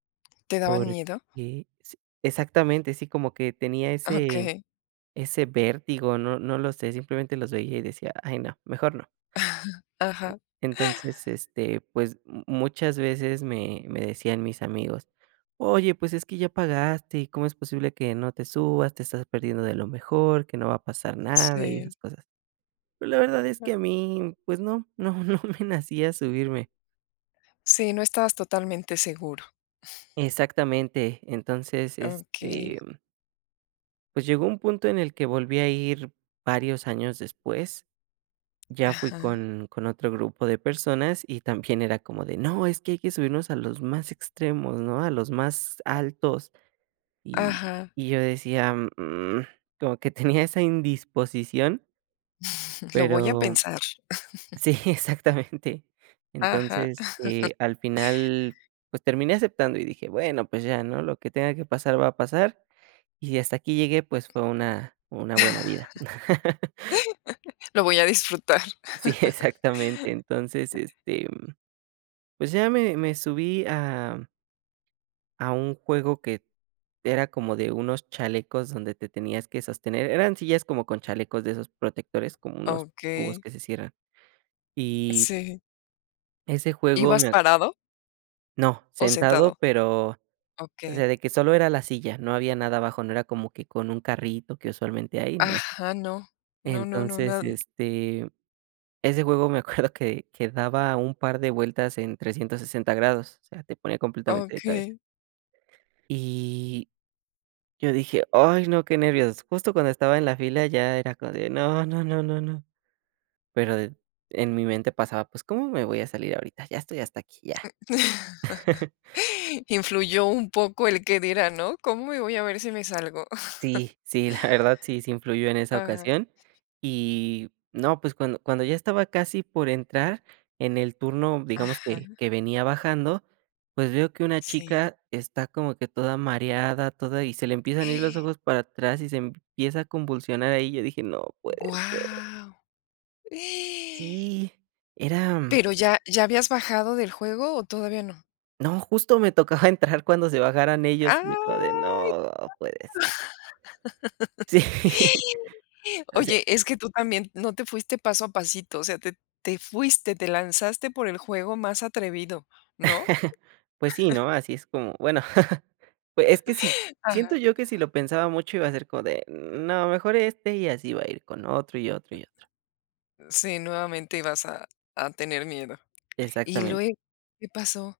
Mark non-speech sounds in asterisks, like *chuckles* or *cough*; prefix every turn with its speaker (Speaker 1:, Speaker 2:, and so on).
Speaker 1: ¿Te daban
Speaker 2: Porque
Speaker 1: miedo?
Speaker 2: s exactamente, sí, como que tenía ese
Speaker 1: Okey.
Speaker 2: ese vértigo, no no lo sé, simplemente los veía y decía: "Ay, no, mejor no".
Speaker 1: *giggles* Ajá.
Speaker 2: Entonces, este, pues, mu muchas veces me me decían mis amigos: "Oye, pues es que ya pagaste, ¿y cómo es posible que no te subas? Te estás perdiendo de lo mejor, que no va a pasar nada", y
Speaker 1: Sí.
Speaker 2: esas cosas. Pero la verdad es que a mí, pues no no no me nacía subirme.
Speaker 1: Sí, no estabas totalmente seguro.
Speaker 2: Exactamente. Entonces, este
Speaker 1: Okey.
Speaker 2: Pues llegó un punto en el que volví a ir varios años después. Ya fui
Speaker 1: Ajá.
Speaker 2: con con otro grupo de personas y también era como de: "No, es que hay que subirnos a los más extremos, ¿no? A los más altos". Y
Speaker 1: Ajá.
Speaker 2: y yo decía: "Mm", como que tenía esa indisposición
Speaker 1: Lo voy a
Speaker 2: Pero
Speaker 1: pensar. *chuckles*
Speaker 2: sí, exactamente.
Speaker 1: Ajá.
Speaker 2: Entonces,
Speaker 1: *chuckles*
Speaker 2: eh, al final, pues, terminé aceptando y dije: "Bueno, pues, ya, ¿no? Lo que tenga que pasar va a pasar. Y si hasta aquí llegué, pues, fue una una buena vida". *chuckles*
Speaker 1: *laughs* Lo voy a disfrutar.
Speaker 2: Sí,
Speaker 1: *chuckles*
Speaker 2: exactamente. Entonces, este, pues, ya me me subí a a un juego que era como de unos chalecos donde te tenías que sostener. Eran sillas como con chalecos de esos protectores, como unos cubos
Speaker 1: Okey.
Speaker 2: que se cierran. Y
Speaker 1: Sí.
Speaker 2: ese juego
Speaker 1: ¿Ibas
Speaker 2: me a
Speaker 1: parado?
Speaker 2: No,
Speaker 1: ¿O
Speaker 2: sentado,
Speaker 1: sentado?
Speaker 2: pero, o sea,
Speaker 1: Okey.
Speaker 2: de que solo era la silla, no había nada abajo, no era como que con un carrito que usualmente hay, no.
Speaker 1: Ajá, no. No, no, no,
Speaker 2: Entonces,
Speaker 1: nada.
Speaker 2: este, ese juego me acuerdo que, que daba un par de vueltas en 360 grados, o sea, te pone completamente de cabeza.
Speaker 1: Okey.
Speaker 2: Y yo dije: "Ay, no, qué nervios". Justo cuando estaba en la fila ya era como de: "No, no, no, no, no". Pero de en mi mente pasaba: "Pues, ¿cómo me voy a salir ahorita? Ya estoy hasta aquí, ya".
Speaker 1: *chuckles*
Speaker 2: *giggles*
Speaker 1: Influyó un poco el qué dirán, ¿no? ¿Cómo y voy a ver si me salgo? *giggles*
Speaker 2: Sí, sí, la verdad sí, sí influyó en esa
Speaker 1: Ajá.
Speaker 2: ocasión. Y no, pues, cuando cuando ya estaba casi por entrar en el turno, digamos
Speaker 1: Ajá.
Speaker 2: que, que venía bajando, pues, veo que una
Speaker 1: Sí.
Speaker 2: chica está como que toda mareada, toda y se le empiezan a ir los
Speaker 1: *gasps*
Speaker 2: ojos para atrás y se empieza a convulsionar ahí. Yo dije: "No puede ser".
Speaker 1: ¡Guau! *gasps*
Speaker 2: Sí, era
Speaker 1: Pero ¿ya ya habías bajado del juego o todavía no?
Speaker 2: No, justo me tocaba entrar cuando se bajaran ellos y yo como de:
Speaker 1: ¡Ay!
Speaker 2: "No puede ser".
Speaker 1: *laughs*
Speaker 2: Sí. O sea
Speaker 1: Oye, es que tú también no te fuiste paso a pasito. O sea, te te fuiste, te lanzaste por el juego más atrevido, ¿no?
Speaker 2: *chuckles* Pues, sí, ¿no? Así es como bueno, *chuckles* pues, es que si siento
Speaker 1: Ajá.
Speaker 2: yo que si lo pensaba mucho iba a ser como de: "No, mejor este", y así iba a ir con otro y otro y otro.
Speaker 1: Sí, nuevamente ibas a a tener miedo. Y
Speaker 2: Exactamen
Speaker 1: luego, ¿qué pasó?